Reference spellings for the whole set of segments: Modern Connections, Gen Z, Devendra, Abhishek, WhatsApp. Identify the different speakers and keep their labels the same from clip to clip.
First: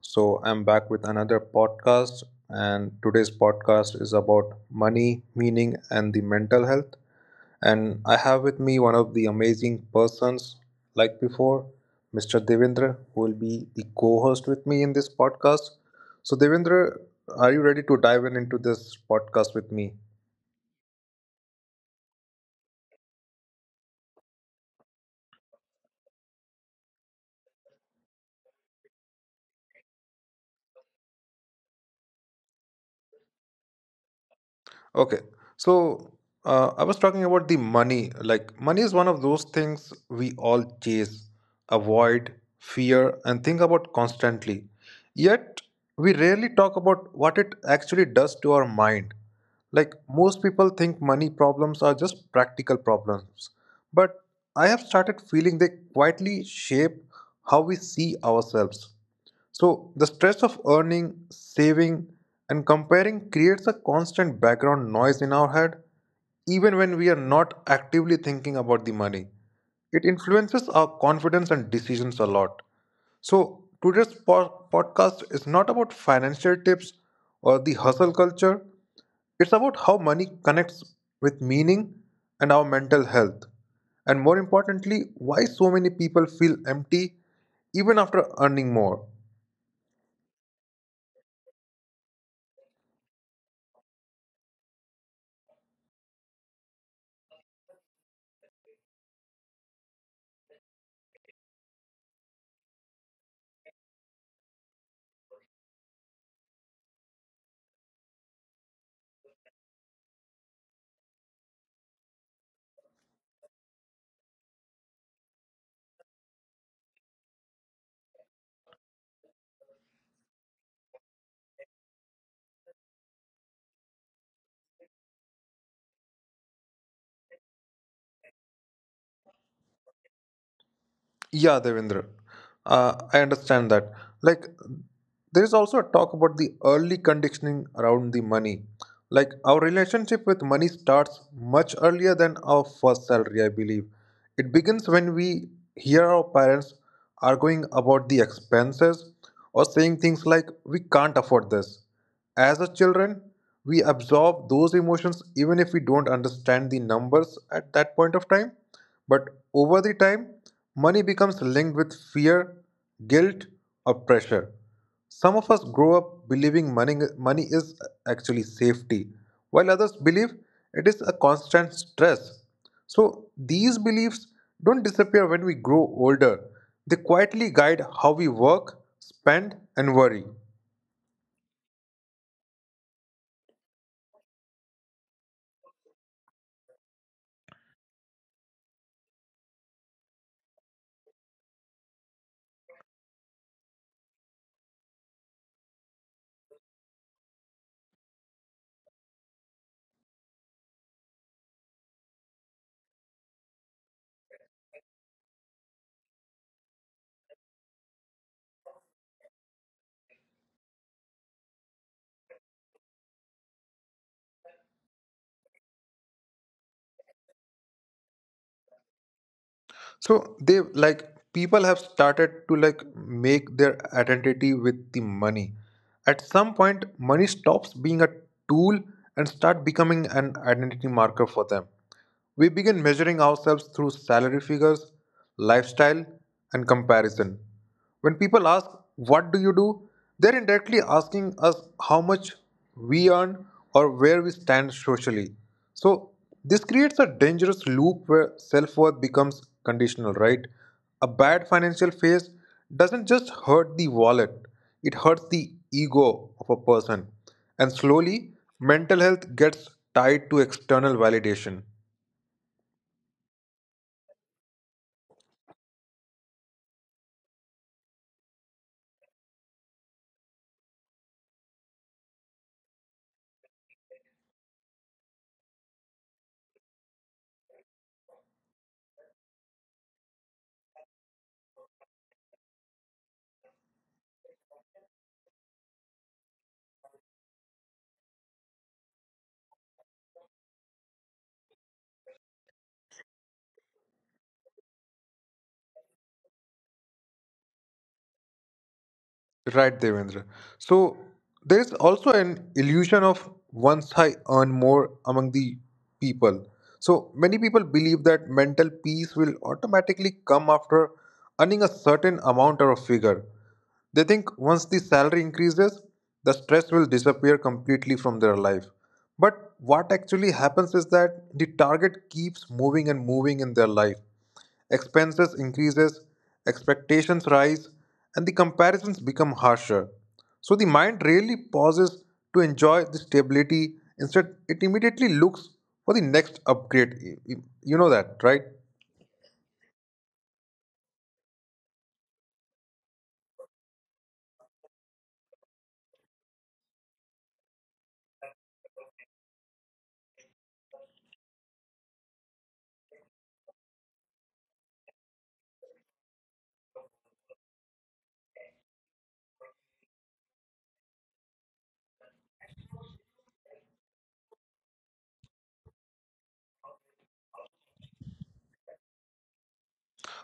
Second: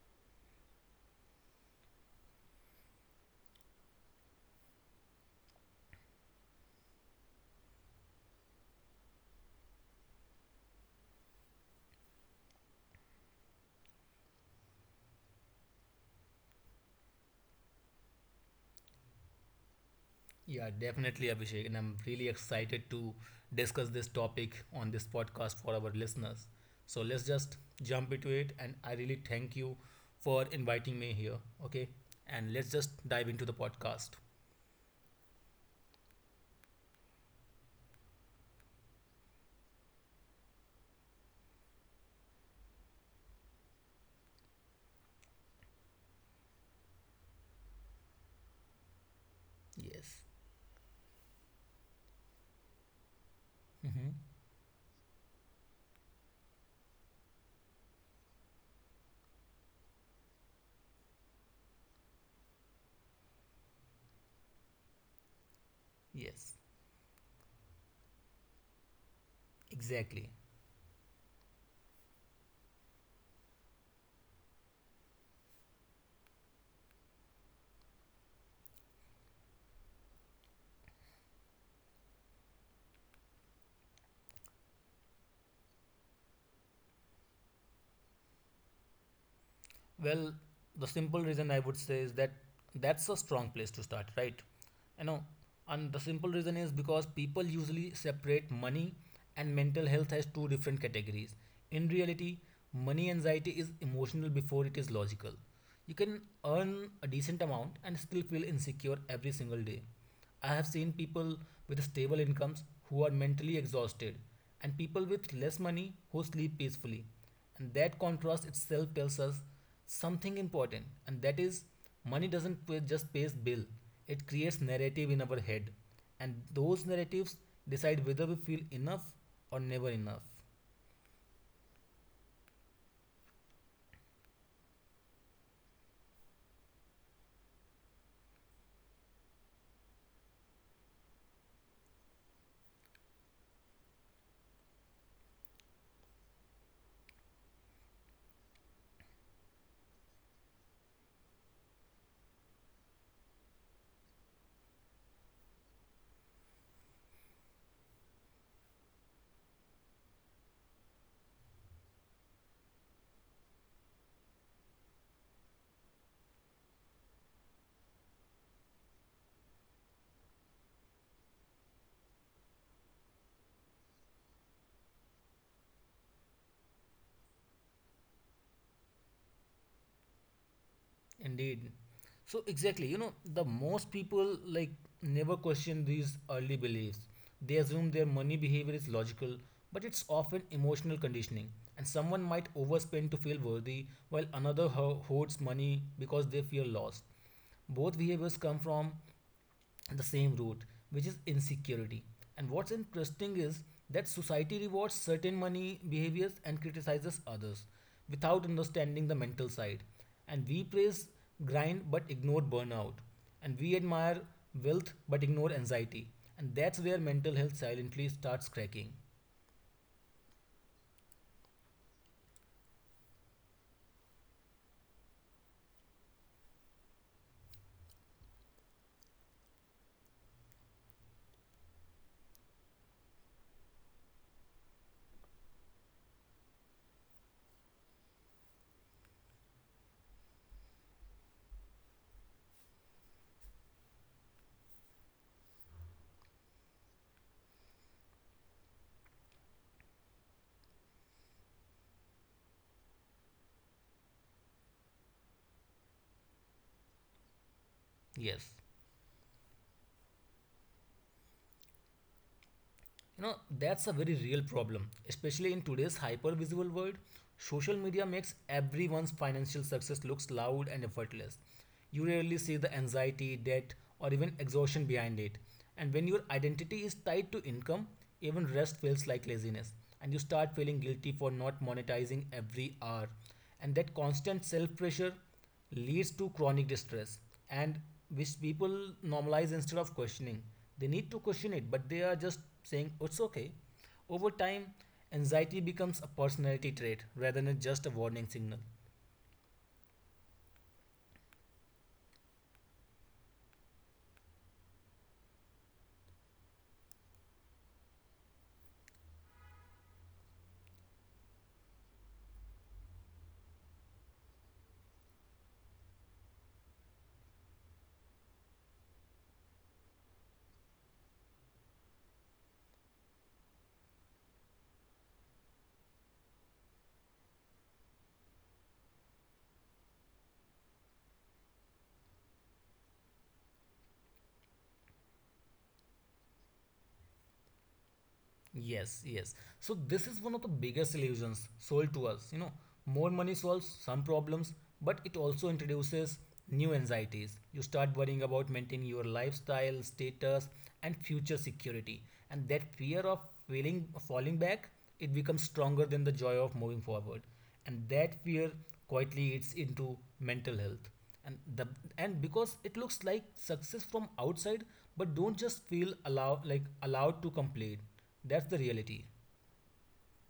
Speaker 1: So, I'm back with another podcast, and today's podcast is about money, meaning, and the mental health. And I have with me one of the amazing persons, like before, Mr. Devendra, who will be the co host with me in this podcast. So, Devendra, are you ready to dive in into this podcast with me?
Speaker 2: Yeah, definitely, Abhishek. And I'm really excited to discuss this topic on this podcast for our listeners. So let's just jump into it. And I really thank you for inviting me here. Okay. And let's just dive into the podcast.
Speaker 1: Okay. So I was talking about the money. Like, money is one of those things we all chase, avoid, fear, and think about constantly. Yet, we rarely talk about what it actually does to our mind. Like,
Speaker 2: Yes.
Speaker 1: most people think money problems are just practical problems.
Speaker 2: Mm-hmm.
Speaker 1: But I have started feeling they quietly shape how we see ourselves. So, the stress of earning, saving, and comparing creates a constant background noise in our head,
Speaker 2: Yes,
Speaker 1: even when we are not actively thinking about the money. It
Speaker 2: exactly.
Speaker 1: influences our confidence and decisions a lot. So, today's podcast is not about financial tips or the hustle culture, it's about how money connects with meaning and our mental health. And more importantly, why so many people feel empty even after earning more.
Speaker 2: Well, the simple reason I would say is that that's a strong place to start, right? You know, and the simple reason is because people usually separate money and mental health as two different categories. In reality, money anxiety is emotional before it is logical. You can earn a decent amount and still feel insecure every single day. I have seen people with stable incomes who are mentally exhausted, and people with less money who sleep peacefully. And that contrast itself tells us something important, and that is, money doesn't pay, just pays bill. It creates narrative in our head, and those narratives decide whether we feel enough or never enough.
Speaker 1: Yeah, Devendra, I understand that. Like, there is also a talk about the early conditioning around the money. Like, our relationship with money starts much earlier than our first salary, I believe. It begins when we hear our parents arguing about the expenses or saying things like, we can't afford this. As a children, we absorb those emotions even if we don't understand the numbers at that point of time. But over the time, money becomes linked with fear, guilt, or pressure. Some of us grow up believing money is actually safety, while others believe it is a constant stress. So, these beliefs don't disappear when we grow older, they quietly guide how we work, spend, and worry.
Speaker 2: Indeed. So exactly, the most people, like, never question these early beliefs. They assume their money behavior is logical, but it's often emotional conditioning. And someone might overspend to feel worthy, while another hoards money because they fear loss. Both behaviors come from the same route, which is insecurity. And what's interesting is that society rewards certain money behaviors and criticizes others without understanding the mental side. And we praise grind but ignore burnout. And we admire wealth but ignore anxiety. And that's where mental health silently starts cracking.
Speaker 1: So they like people have started to like make their identity with the money. At some point, money stops being a tool and start becoming an identity marker for them. We begin measuring ourselves through salary figures, lifestyle, and comparison. When people ask, "What do you do?" they're indirectly asking us how much we earn or where we stand socially. So, this creates a dangerous loop where self worth becomes conditional, right? A bad financial phase doesn't just hurt the wallet, it hurts the ego of a person. And
Speaker 2: Yes.
Speaker 1: slowly, mental health gets tied to external validation.
Speaker 2: That's a very real problem, especially in today's hyper-visual world. Social media makes everyone's financial success looks loud and effortless. You rarely see the anxiety, debt, or even exhaustion behind it. And when your identity is tied to income, even rest feels like laziness, and you start feeling guilty for not monetizing every hour. And that constant self pressure leads to chronic distress, and which people normalize instead of questioning. They need to question it, but they are just saying it's okay. Over time, anxiety becomes a personality trait rather than just a warning signal.
Speaker 1: Right, Devendra. So there is also an illusion of once I earn more among the people. So many people believe that mental peace will automatically come after earning a certain amount or a figure. They think once the salary increases, the stress will disappear completely from their life. But what actually happens is that the target keeps moving and moving in their life. Expenses increases, expectations rise, and the comparisons become harsher. So the mind rarely pauses to enjoy the stability. Instead, it immediately looks for the next upgrade. You know that, right?
Speaker 2: Yes, yes. So this is one of the biggest illusions sold to us. More money solves some problems, but it also introduces new anxieties. You start worrying about maintaining your lifestyle, status, and future security. And that fear of failing falling back, it becomes stronger than the joy of moving forward, and that fear quietly eats into mental health. And the and because it looks like success from outside, but don't just feel allowed to complete. That's the reality.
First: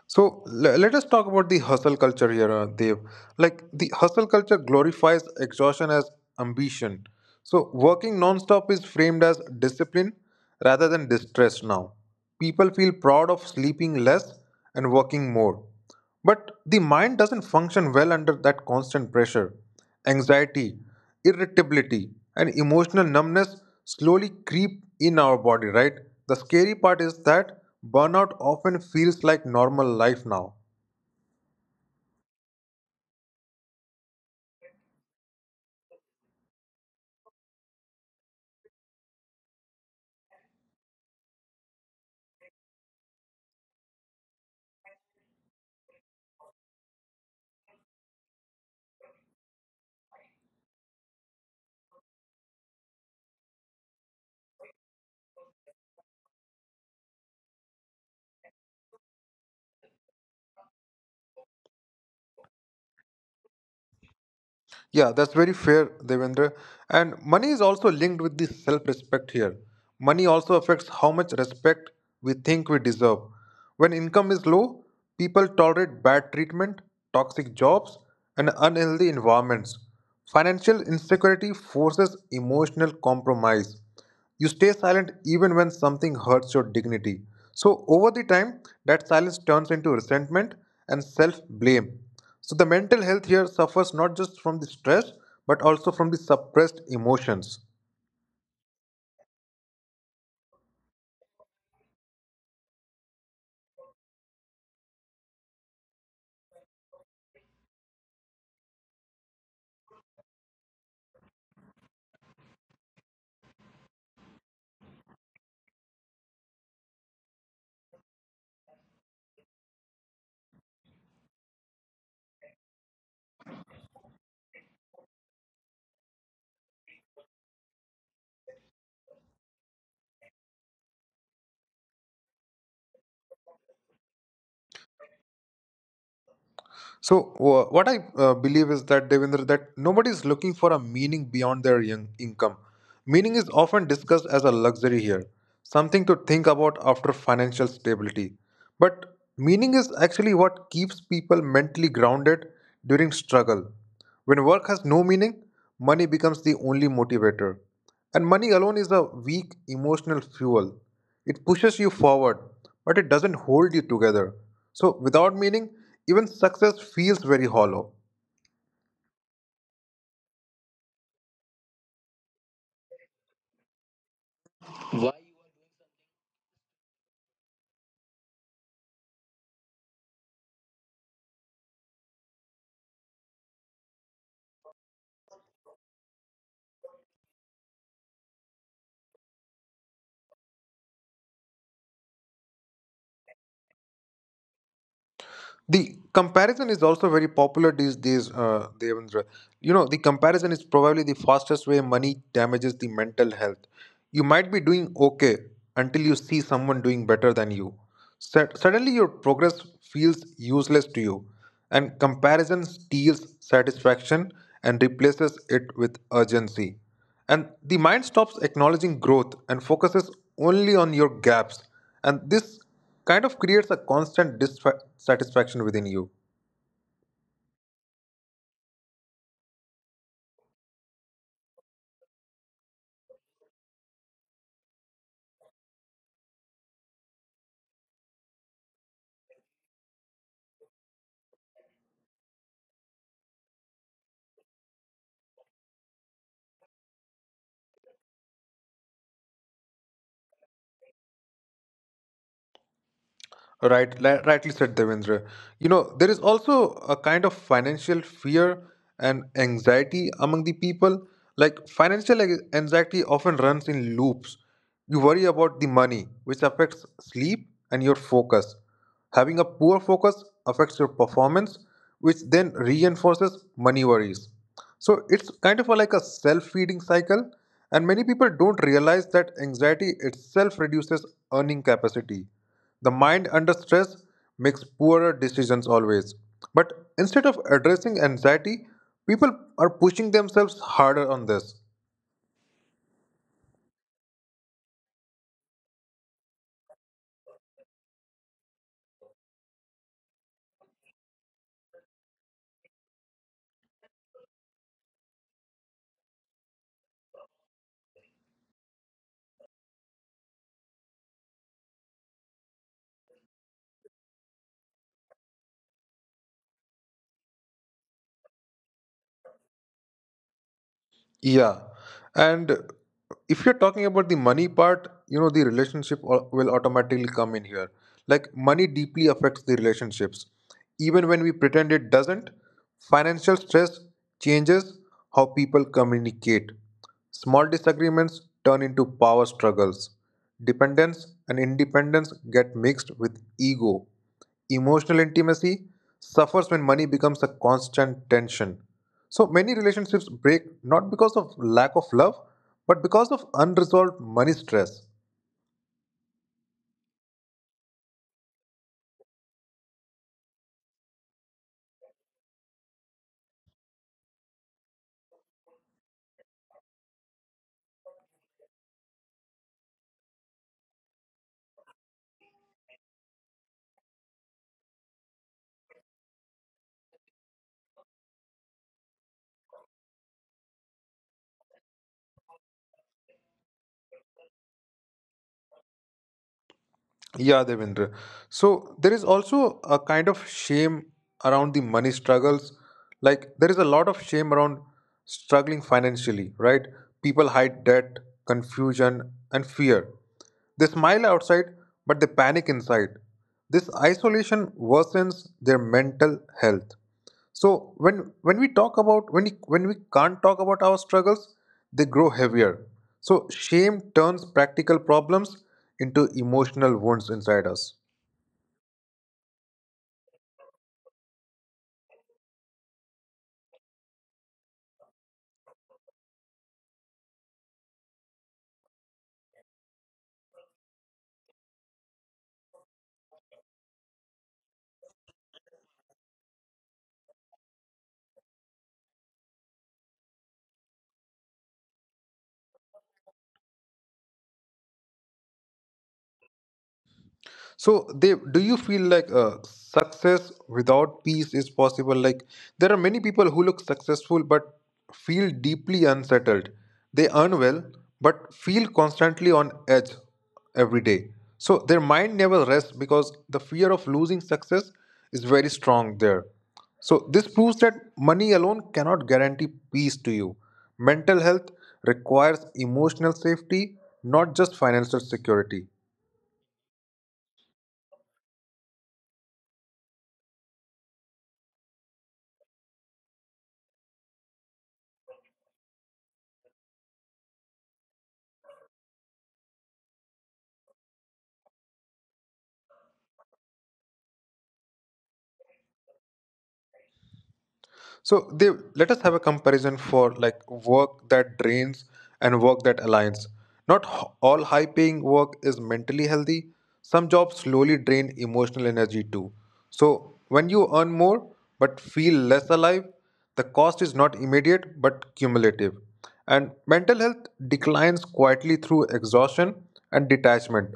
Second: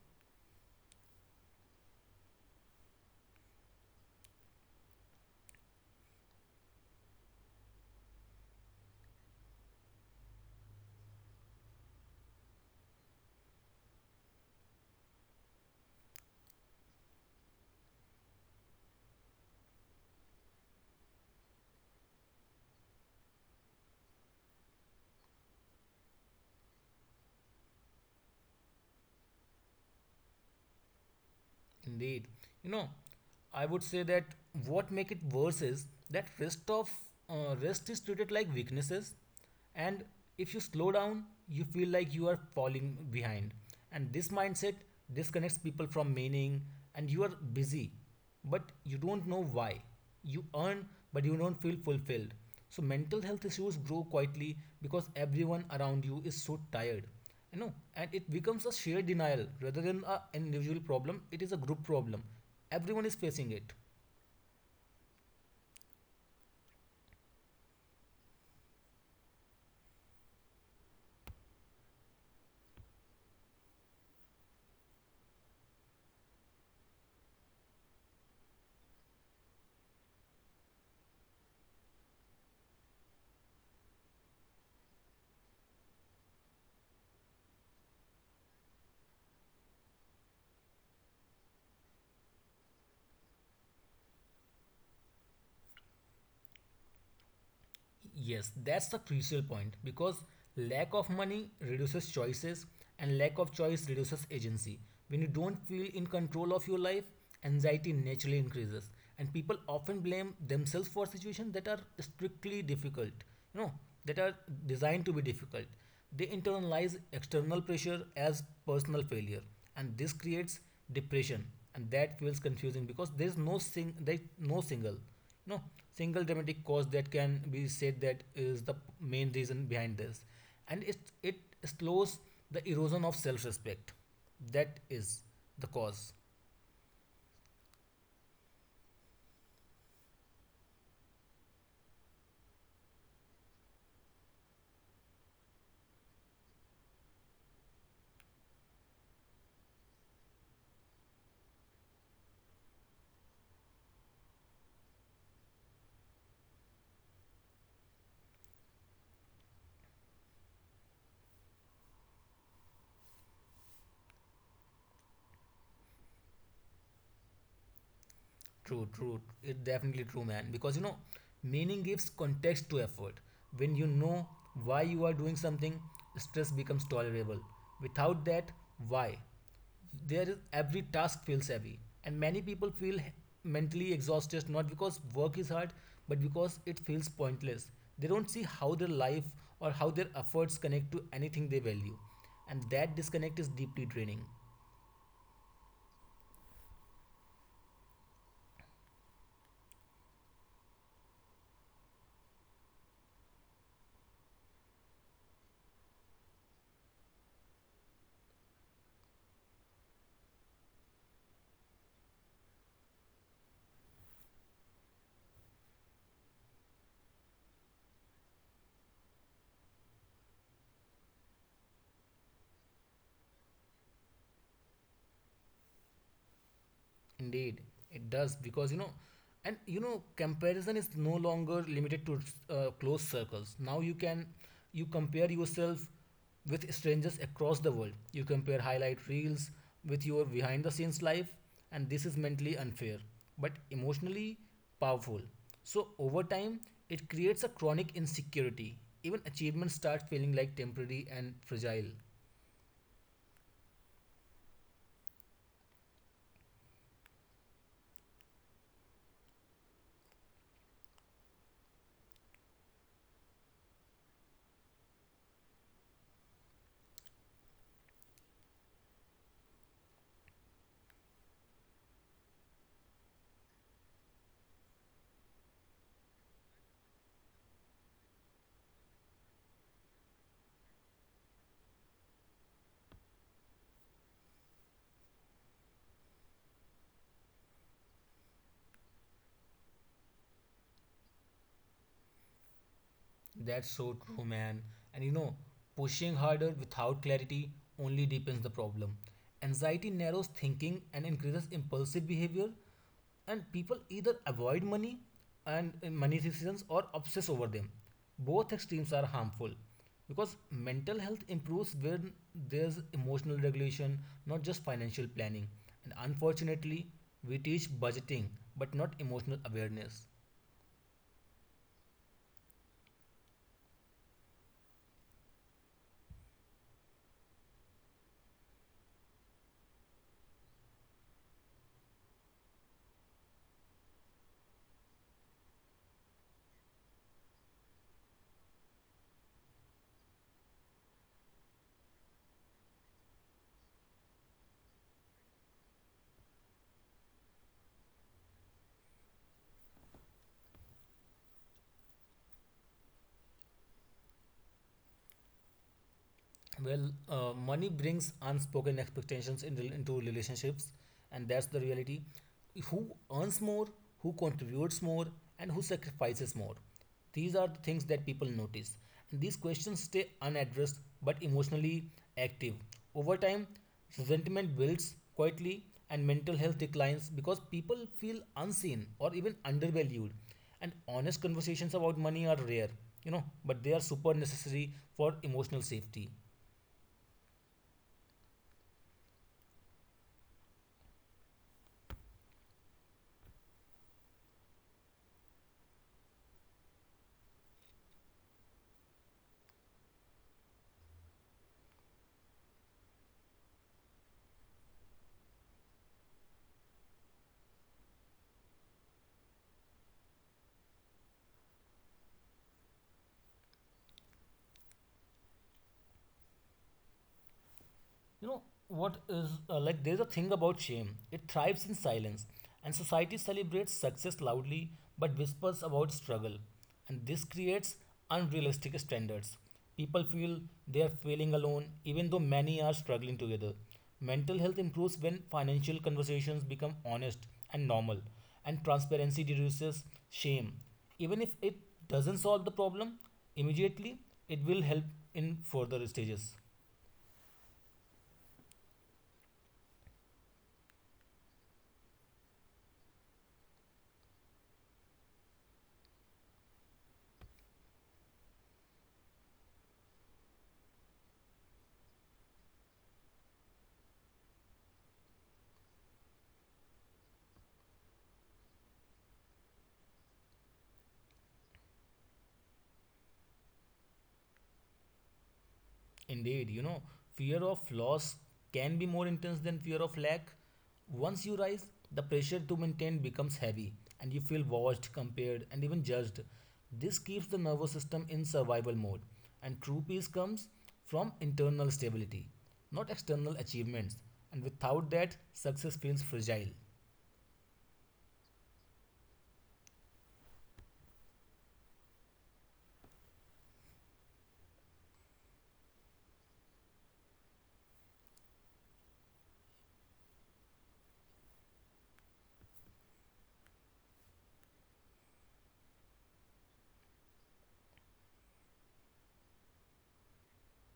Speaker 1: So let us talk about the hustle culture here, Dev. Like the hustle culture glorifies exhaustion as ambition. So working non-stop is framed as discipline rather than distress now. People feel proud of sleeping less and working more. But the mind doesn't function well under that constant pressure. Anxiety, irritability, and emotional numbness slowly creep in our body, right? The scary part is that burnout often feels like normal life now.
Speaker 2: Indeed. you know I would say that what make it worse is that rest is treated like weaknesses. And if you slow down, you feel like you are falling behind. And this mindset disconnects people from meaning, and you are busy, but you don't know why. You earn, but you don't feel fulfilled. So mental health issues grow quietly because everyone around you is so tired. And it becomes a shared denial rather than an individual problem. It is a group problem. Everyone is facing it.
Speaker 1: Yeah, that's very fair, Devendra. And money is also linked with the self respect here. Money also affects how much respect we think we deserve. When income is low, people tolerate bad treatment, toxic jobs, and unhealthy environments. Financial insecurity forces emotional compromise. You stay silent even when something hurts your dignity. So, over the time, that silence turns into resentment and self blame. So, the mental health here suffers not just from the stress but also from the suppressed emotions.
Speaker 2: Yes, that's the crucial point because lack of money reduces choices, and lack of choice reduces agency. When you don't feel in control of your life, anxiety naturally increases, and people often blame themselves for situations that are strictly difficult, you know, that are designed to be difficult. They internalize external pressure as personal failure, and this creates depression. And that feels confusing because there's no single you know single dramatic cause that can be said that is the main reason behind this. And it slows the erosion of self-respect. That is the cause.
Speaker 1: So, what I believe is that Devendra, that nobody is looking for a meaning beyond their young income. Meaning is often discussed as a luxury here, something to think about after financial stability. But meaning is actually what keeps people mentally grounded during struggle. When work has no meaning, money becomes the only motivator. And money alone is a weak emotional fuel. It pushes you forward, but it doesn't hold you together. So, without meaning, even success feels very hollow.
Speaker 2: True, true. It's definitely true, man. Because meaning gives context to effort. When you know why you are doing something, stress becomes tolerable. Without that, why? There is every task feels heavy, and many people feel mentally exhausted not because work is hard, but because it feels pointless. They don't see how their life or how their efforts connect to anything they value, and that disconnect is deeply draining.
Speaker 1: The comparison is also very popular these days, Devendra. You know, the comparison is probably the fastest way money damages the mental health. You might be doing okay until you see someone doing better than you. Suddenly, your progress feels useless to you, and comparison steals satisfaction and replaces it with urgency. And the mind stops acknowledging growth and focuses only on your gaps. And this kind of creates a constant dissatisfaction within you.
Speaker 2: Indeed, it does. Because comparison is no longer limited to close circles. Now you compare yourself with strangers across the world. You compare highlight reels with your behind the scenes life, and this is mentally unfair, but emotionally powerful. So over time, it creates a chronic insecurity. Even achievements start feeling like temporary and fragile.
Speaker 1: Right, rightly said, Devendra. You know, there is also a kind of financial fear and anxiety among the people. Like, financial anxiety often runs in loops. You worry about the money, which affects sleep and your focus. Having a poor focus affects your performance, which then reinforces money worries. So, it's kind of a, like a self feeding cycle, and many people don't realize that anxiety itself reduces earning capacity. The mind under stress makes poorer decisions always. But instead of addressing anxiety, people are pushing themselves harder on this.
Speaker 2: That's so true, man. And pushing harder without clarity only deepens the problem. Anxiety narrows thinking and increases impulsive behavior, and people either avoid money and money decisions or obsess over them. Both extremes are harmful because mental health improves when there's emotional regulation, not just financial planning. And unfortunately, we teach budgeting but not emotional awareness.
Speaker 1: Yeah. And if you're talking about the money part, you know, the relationship will automatically come in here. Like, money deeply affects the relationships. Even when we pretend it doesn't, financial stress changes how people communicate. Small disagreements turn into power struggles. Dependence and independence get mixed with ego. Emotional intimacy suffers when money becomes a constant tension. So many relationships break not because of lack of love, but because of unresolved money stress.
Speaker 2: Well, money brings unspoken expectations into relationships, and that's the reality. Who earns more, who contributes more, and who sacrifices more? These are the things that people notice, and these questions stay unaddressed but emotionally active. Over time, resentment builds quietly, and mental health declines because people feel unseen or even undervalued. And honest conversations about money are rare, but they are super necessary for emotional safety.
Speaker 1: Yeah, Devendra. So there is also a kind of shame around the money struggles. Like there is a lot of shame around struggling financially, right? People hide debt, confusion, and fear. They smile outside, but they panic inside. This isolation worsens their mental health. So when we talk about when we can't talk about our struggles, they grow heavier. So shame turns practical problems into emotional wounds inside us.
Speaker 2: You know what is Like, there's a thing about shame. It thrives in silence, and society celebrates success loudly but whispers about struggle. And this creates unrealistic standards. People feel they are failing alone, even though many are struggling together. Mental health improves when financial conversations become honest and normal, and transparency reduces shame. Even if it doesn't solve the problem immediately, it will help in further stages.
Speaker 1: So they, do you feel like success without peace is possible? Like, there are many people who look successful but feel deeply unsettled. They earn well but feel constantly on edge every day. So their mind never rests because the fear of losing success is very strong there. So this proves that money alone cannot guarantee peace to you. Mental health requires emotional safety, not just financial security.
Speaker 2: Indeed, fear of loss can be more intense than fear of lack. Once you rise, the pressure to maintain becomes heavy, and you feel watched, compared, and even judged. This keeps the nervous system in survival mode, and true peace comes from internal stability, not external achievements. And without that, success feels fragile.
Speaker 1: So they let us have a comparison for like work that drains and work that aligns. Not all high paying work is mentally healthy. Some jobs slowly drain emotional energy too. So when you earn more but feel less alive, the cost is not immediate but cumulative. And mental health declines quietly through exhaustion and detachment.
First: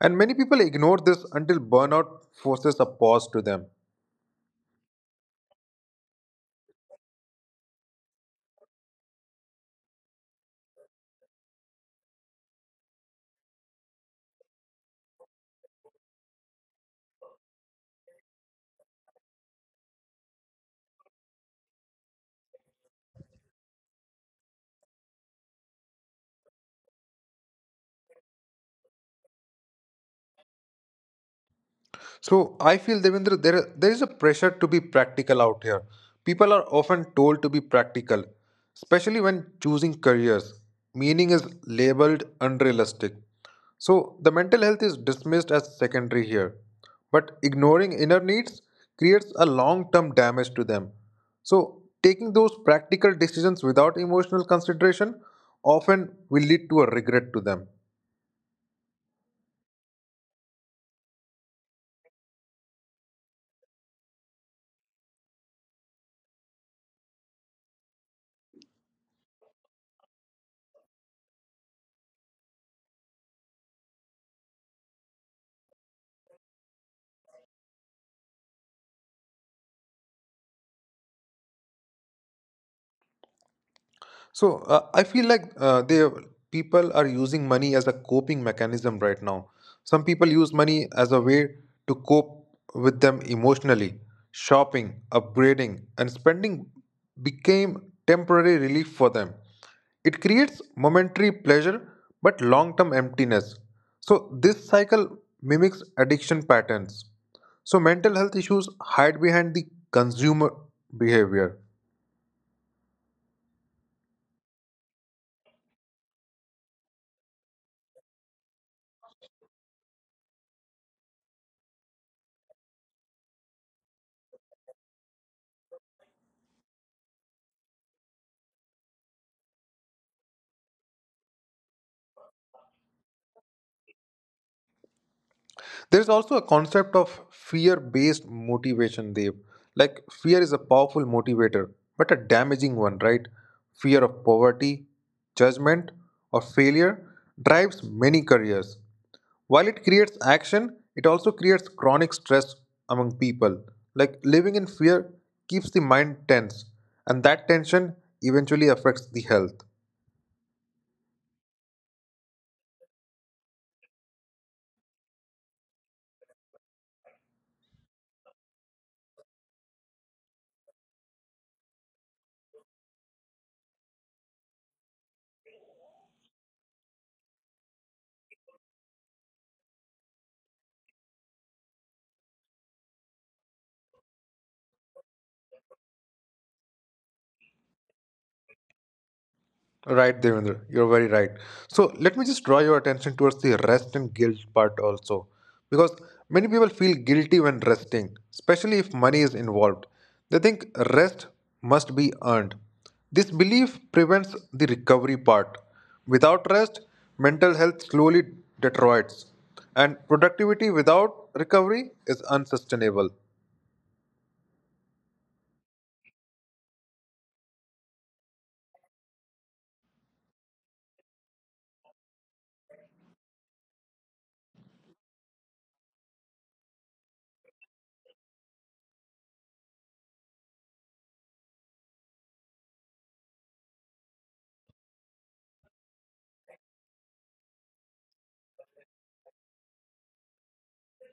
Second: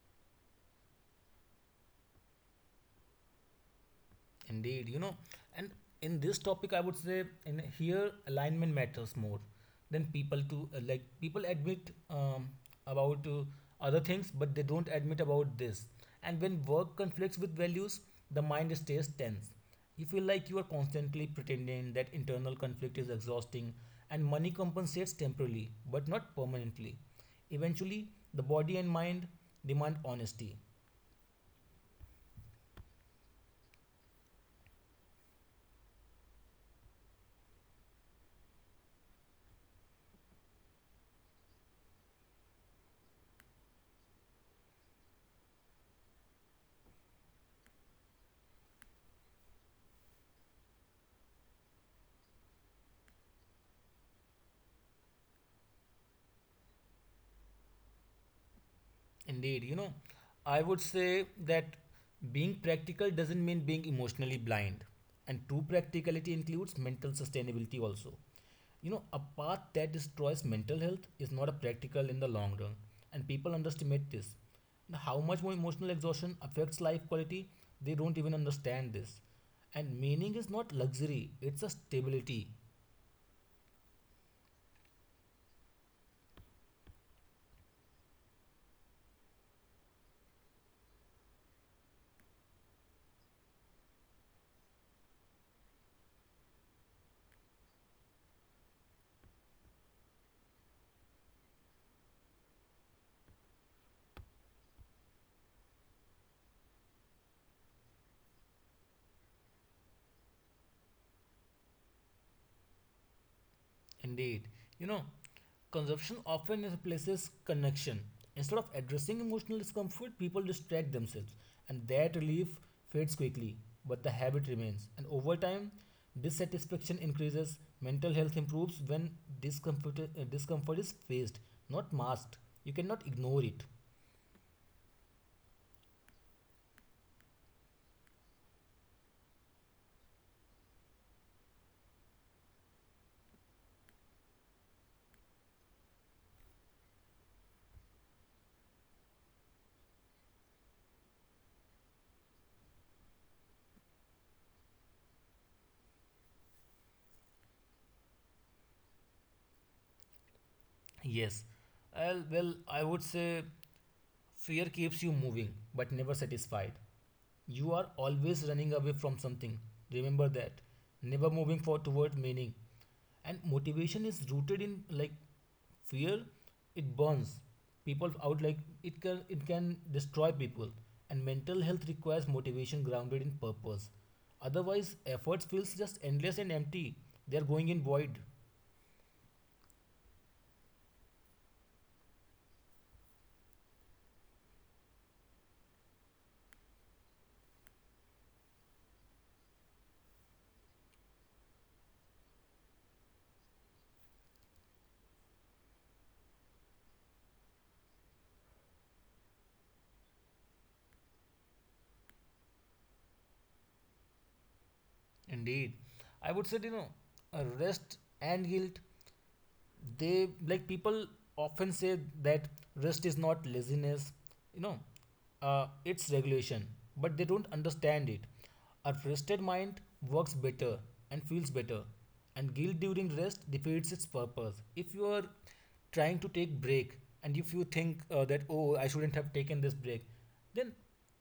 Speaker 1: And many people ignore this until burnout forces a pause to them.
Speaker 2: Indeed, and in this topic, I would say in here alignment matters more than people to like people admit about other things, but they don't admit about this. And when work conflicts with values, the mind stays tense. You feel like you are constantly pretending that internal conflict is exhausting, and money compensates temporarily, but not permanently. Eventually, the body and mind demand honesty.
Speaker 1: So I feel Devendra, there is a pressure to be practical out here. People are often told to be practical, especially when choosing careers. Meaning is labeled unrealistic. So the mental health is dismissed as secondary here. But ignoring inner needs creates a long-term damage to them. So taking those practical decisions without emotional consideration often will lead to a regret to them.
Speaker 2: Indeed, I would say that being practical doesn't mean being emotionally blind. And true practicality includes mental sustainability also. A path that destroys mental health is not a practical in the long run. And people underestimate this. And how much more emotional exhaustion affects life quality, they don't even understand this. And meaning is not luxury, it's a stability.
Speaker 1: So I feel like they people are using money as a coping mechanism right now. Some people use money as a way to cope with them emotionally. Shopping, upgrading, and spending became temporary relief for them. It creates momentary pleasure but long-term emptiness. So this cycle mimics addiction patterns. So mental health issues hide behind the consumer behavior.
Speaker 2: Indeed. You know, Consumption often replaces connection. Instead of addressing emotional discomfort, people distract themselves, and that relief fades quickly, but the habit remains. And over time, dissatisfaction increases. Mental health improves when discomfort is faced, not masked. You cannot ignore it.
Speaker 1: There's also a concept of fear based motivation, Dev. Like, fear is a powerful motivator, but a damaging one, right? Fear of poverty, judgment, or failure drives many careers. While it creates action, it also creates chronic stress among people. Like, living in fear keeps the mind tense, and that tension eventually affects the health.
Speaker 2: Yes. Well, I would say fear keeps you moving, but never satisfied. You are always running away from something. Remember that. Never moving forward toward meaning. And motivation is rooted in like fear. It burns people out. Like it can destroy people. And mental health requires motivation grounded in purpose. Otherwise, efforts feels just endless and empty. They are going in void.
Speaker 1: Right, Devendra, you're very right. So let me just draw your attention towards the rest and guilt part also, because many people feel guilty when resting, especially if money is involved. They think rest must be earned. This belief prevents the recovery part. Without rest, mental health slowly deteriorates, and productivity without recovery is unsustainable.
Speaker 2: Indeed, I would say rest and guilt, they, like, people often say that rest is not laziness, you know it's regulation, but they don't understand it. A rested mind works better and feels better. And guilt during rest defeats its purpose. If you are trying to take break and if you think that, oh, I shouldn't have taken this break, then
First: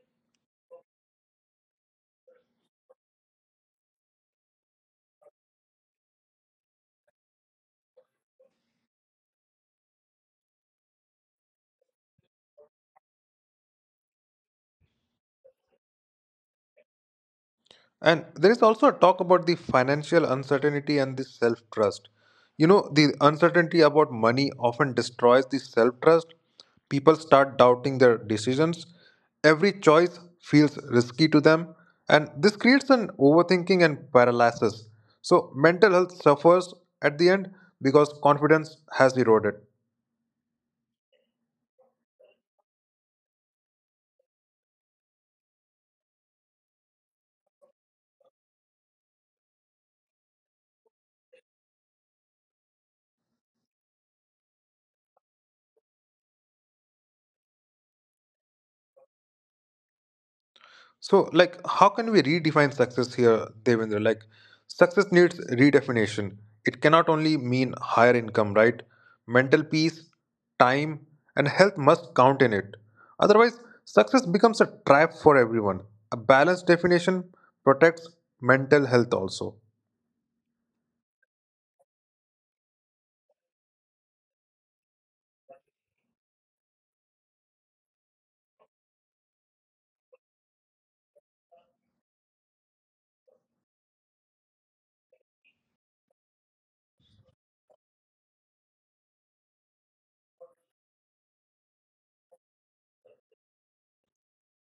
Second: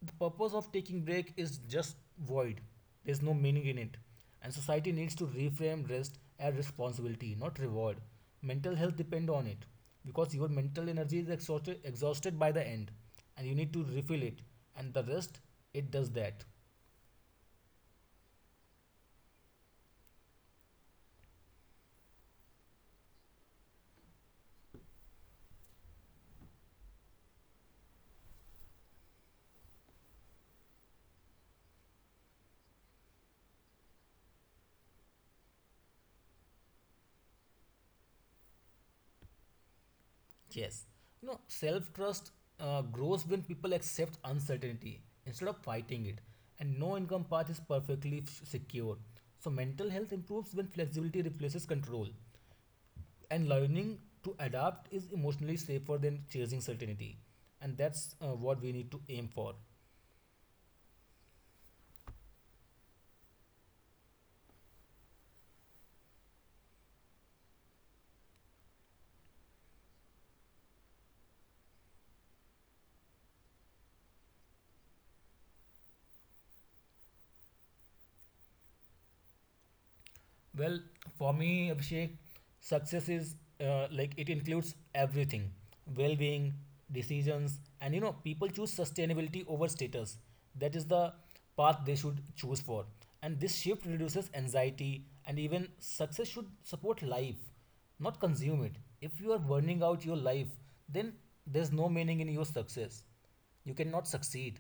Speaker 2: the purpose of taking break is just void. There's no meaning in it. And society needs to reframe rest as responsibility, not reward. Mental health depend on it because your mental energy is exhausted, exhausted by the end, and you need to refill it, and the rest, it does that.
Speaker 1: And there is also a talk about the financial uncertainty and the self trust. You know, the uncertainty about money often destroys the self trust. People start doubting their decisions. Every choice feels risky to them. And this creates an overthinking and paralysis. So, mental health suffers at the end because confidence has eroded.
Speaker 2: Yes. Self-trust grows when people accept uncertainty instead of fighting it, and no income path is perfectly secure. So mental health improves when flexibility replaces control, and learning to adapt is emotionally safer than chasing certainty, and that's what we need to aim for.
Speaker 1: So, like, how can we redefine success here, Devendra? Like, success needs redefinition. It cannot only mean higher income, right? Mental peace, time, and health must count in it. Otherwise, success becomes a trap for everyone. A balanced definition protects mental health also.
Speaker 2: Well, for me, Abhishek, success is like it includes everything: well-being, decisions, and people choose sustainability over status. That is the path they should choose for. And this shift reduces anxiety. And even success should support life, not consume it. If you are burning out your life, then there's no meaning in your success. You cannot succeed.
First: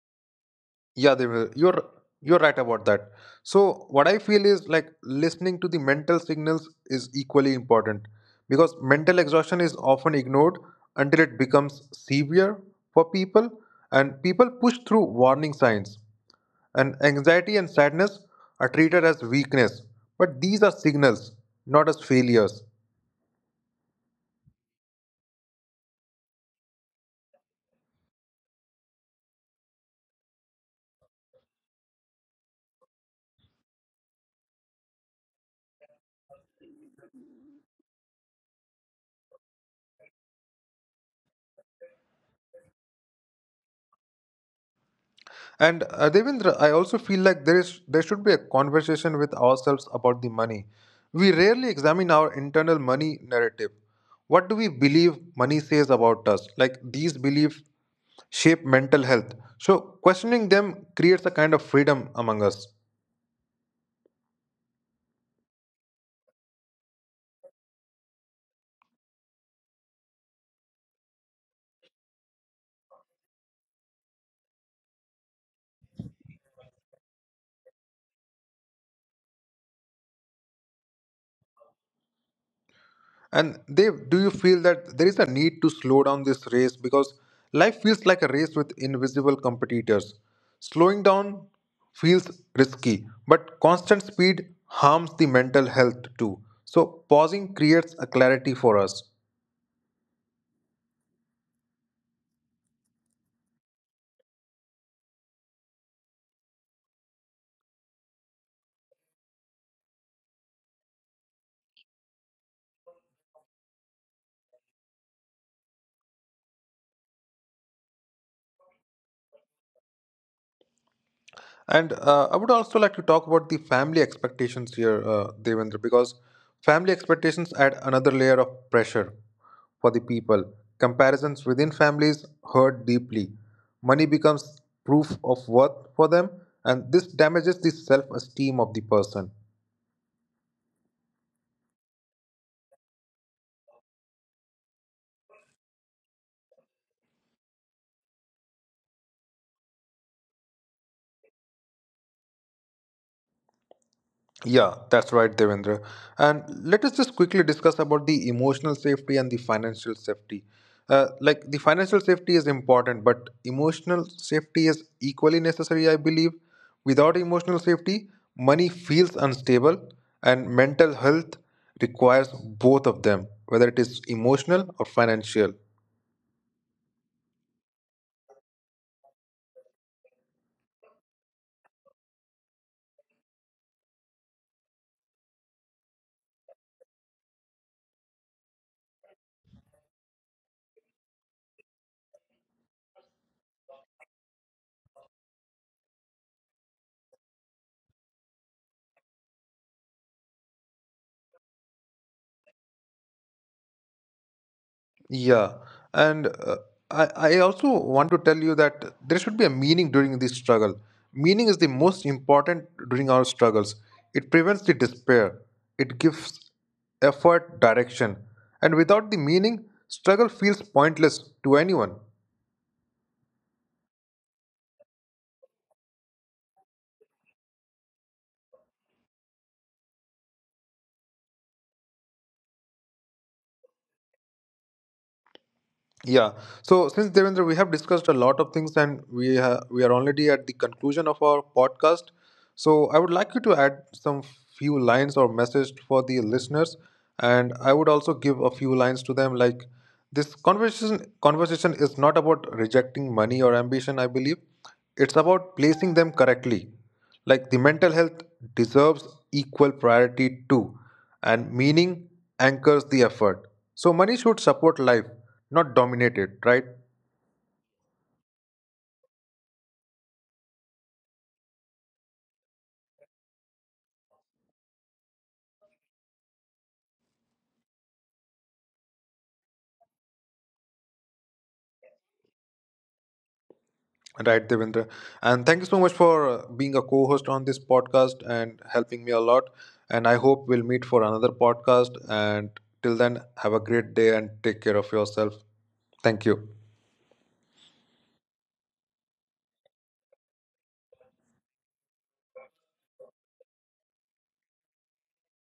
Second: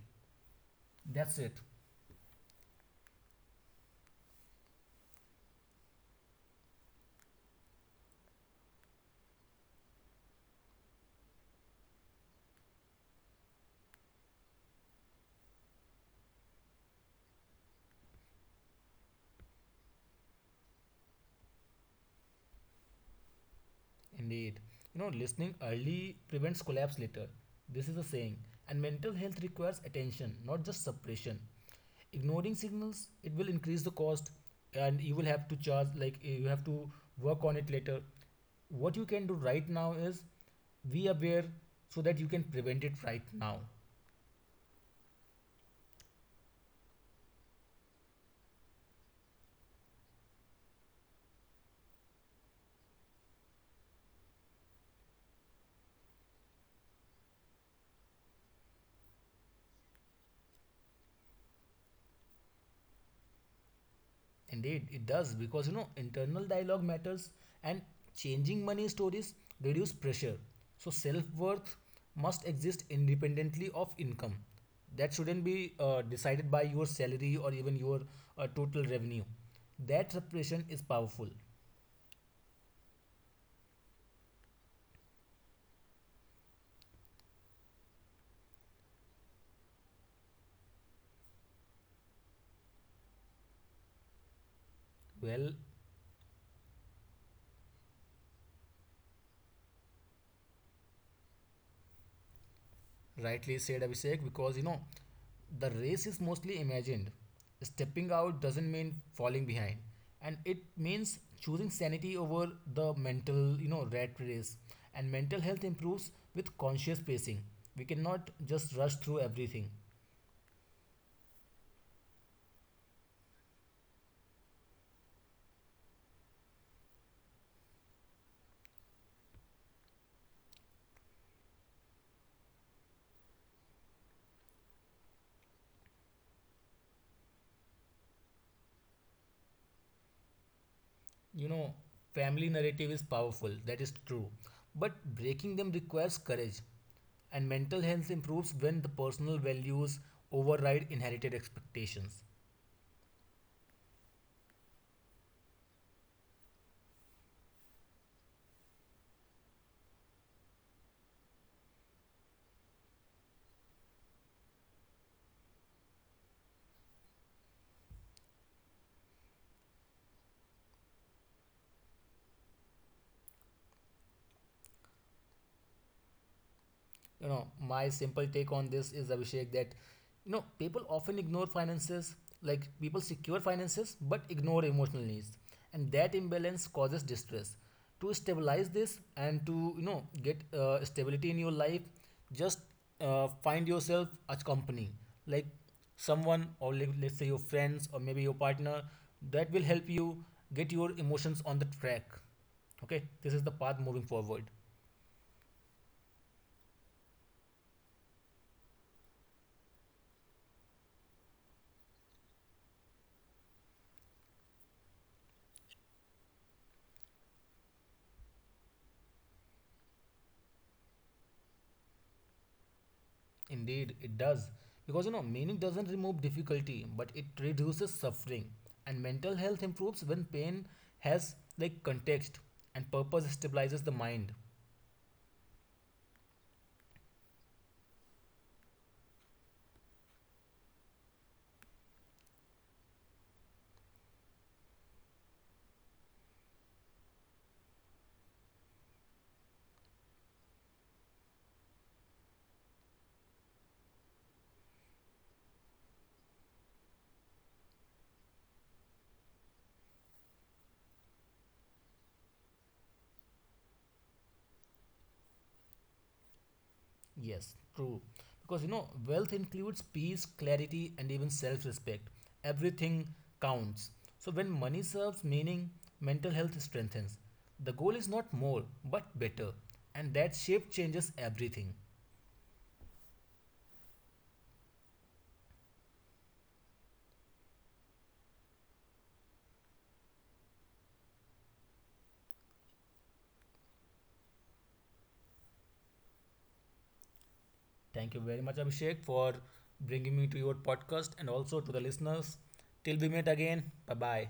Speaker 1: Yeah, they
Speaker 2: That's
Speaker 1: will.
Speaker 2: it,
Speaker 1: You're right about that. So what I feel is like listening to the mental signals is equally important because mental exhaustion is often ignored until it becomes severe for people and people push through warning signs. And anxiety and sadness are treated as weakness, but these are signals, not as failures.
Speaker 2: indeed. Listening early prevents collapse later. This is a saying. And mental health requires attention, not just suppression. Ignoring signals, it will increase the cost, and you will have to charge, like, you have to work on it later. What you can do right now is be aware so that you can prevent it right now.
Speaker 1: And Devendra, I also feel like there should be a conversation with ourselves about the money. We rarely examine our internal money narrative. What do we believe money says about us? Like these beliefs shape mental health. So questioning them creates a kind of freedom among us.
Speaker 2: Indeed, it does. Because internal dialogue matters, and changing money stories reduce pressure. So self worth must exist independently of income. That shouldn't be decided by your salary or even your total revenue. That repression is powerful.
Speaker 1: And they do you feel that there is a need to slow down this race because life feels like a race with invisible competitors. Slowing down feels risky, but constant
Speaker 2: Well,
Speaker 1: speed harms the mental health too. So pausing creates a clarity for us.
Speaker 2: rightly said, Abhishek, because the race is mostly imagined. Stepping out doesn't mean falling behind, and it means choosing sanity over the mental, rat race. And mental health improves with conscious pacing. We cannot just rush through everything.
Speaker 1: And I would also like to talk about the family expectations here, Devendra, because family expectations add another layer of pressure for the people. Comparisons within families hurt deeply. Money becomes proof of worth for them, and this damages the self esteem of the person.
Speaker 2: You know, Family narrative is powerful, that is true, but breaking them requires courage. And mental health improves when the personal values override inherited expectations.
Speaker 1: Yeah, that's right, Devendra. And let us just quickly discuss about the emotional safety and the financial safety. Like, the financial safety is important, but emotional safety is equally necessary, I believe. Without emotional safety, money feels unstable, and mental health requires both of them, whether it is emotional or financial.
Speaker 2: My simple take on this is, Abhishek, that people often ignore finances, like people secure finances but ignore emotional needs, and that imbalance causes distress. To stabilize this and to get stability in your life, just find yourself a company, like someone, or let's say your friends or maybe your partner, that will help you get your emotions on the track. Okay, this is the path moving forward.
Speaker 1: Yeah, and I also want to tell you that there should be a meaning during this struggle. Meaning is the most important during our struggles. It prevents the despair. It gives effort direction. And without the meaning, struggle feels pointless to anyone.
Speaker 2: Indeed, it does. Because meaning doesn't remove difficulty, but it reduces suffering. And mental health improves when pain has like context, and purpose stabilizes the mind.
Speaker 1: Yeah. So since Devendra, we have discussed a lot of things, and we are already at the conclusion of our podcast. So I would like you to add some few lines or message for the listeners, and I would also give a few lines to them. Like this conversation is not about rejecting money or ambition. I believe it's about placing them correctly. Like, the mental health deserves equal priority too, and meaning anchors the effort. So money should support life, not dominate it, right?
Speaker 2: Yes, true. Because wealth includes peace, clarity, and even self respect. Everything counts. So when money serves meaning, mental health strengthens. The goal is not more, but better. And that shape changes everything.
Speaker 1: Right, Devendra, and thank you so much for being a co-host on this podcast and helping me a lot. And I hope we'll meet for another podcast, and till then, have a great day and take care of yourself. Thank you.
Speaker 2: Thank you very much, Abhishek, for bringing me to your podcast and also to the listeners. Till we meet again, bye bye.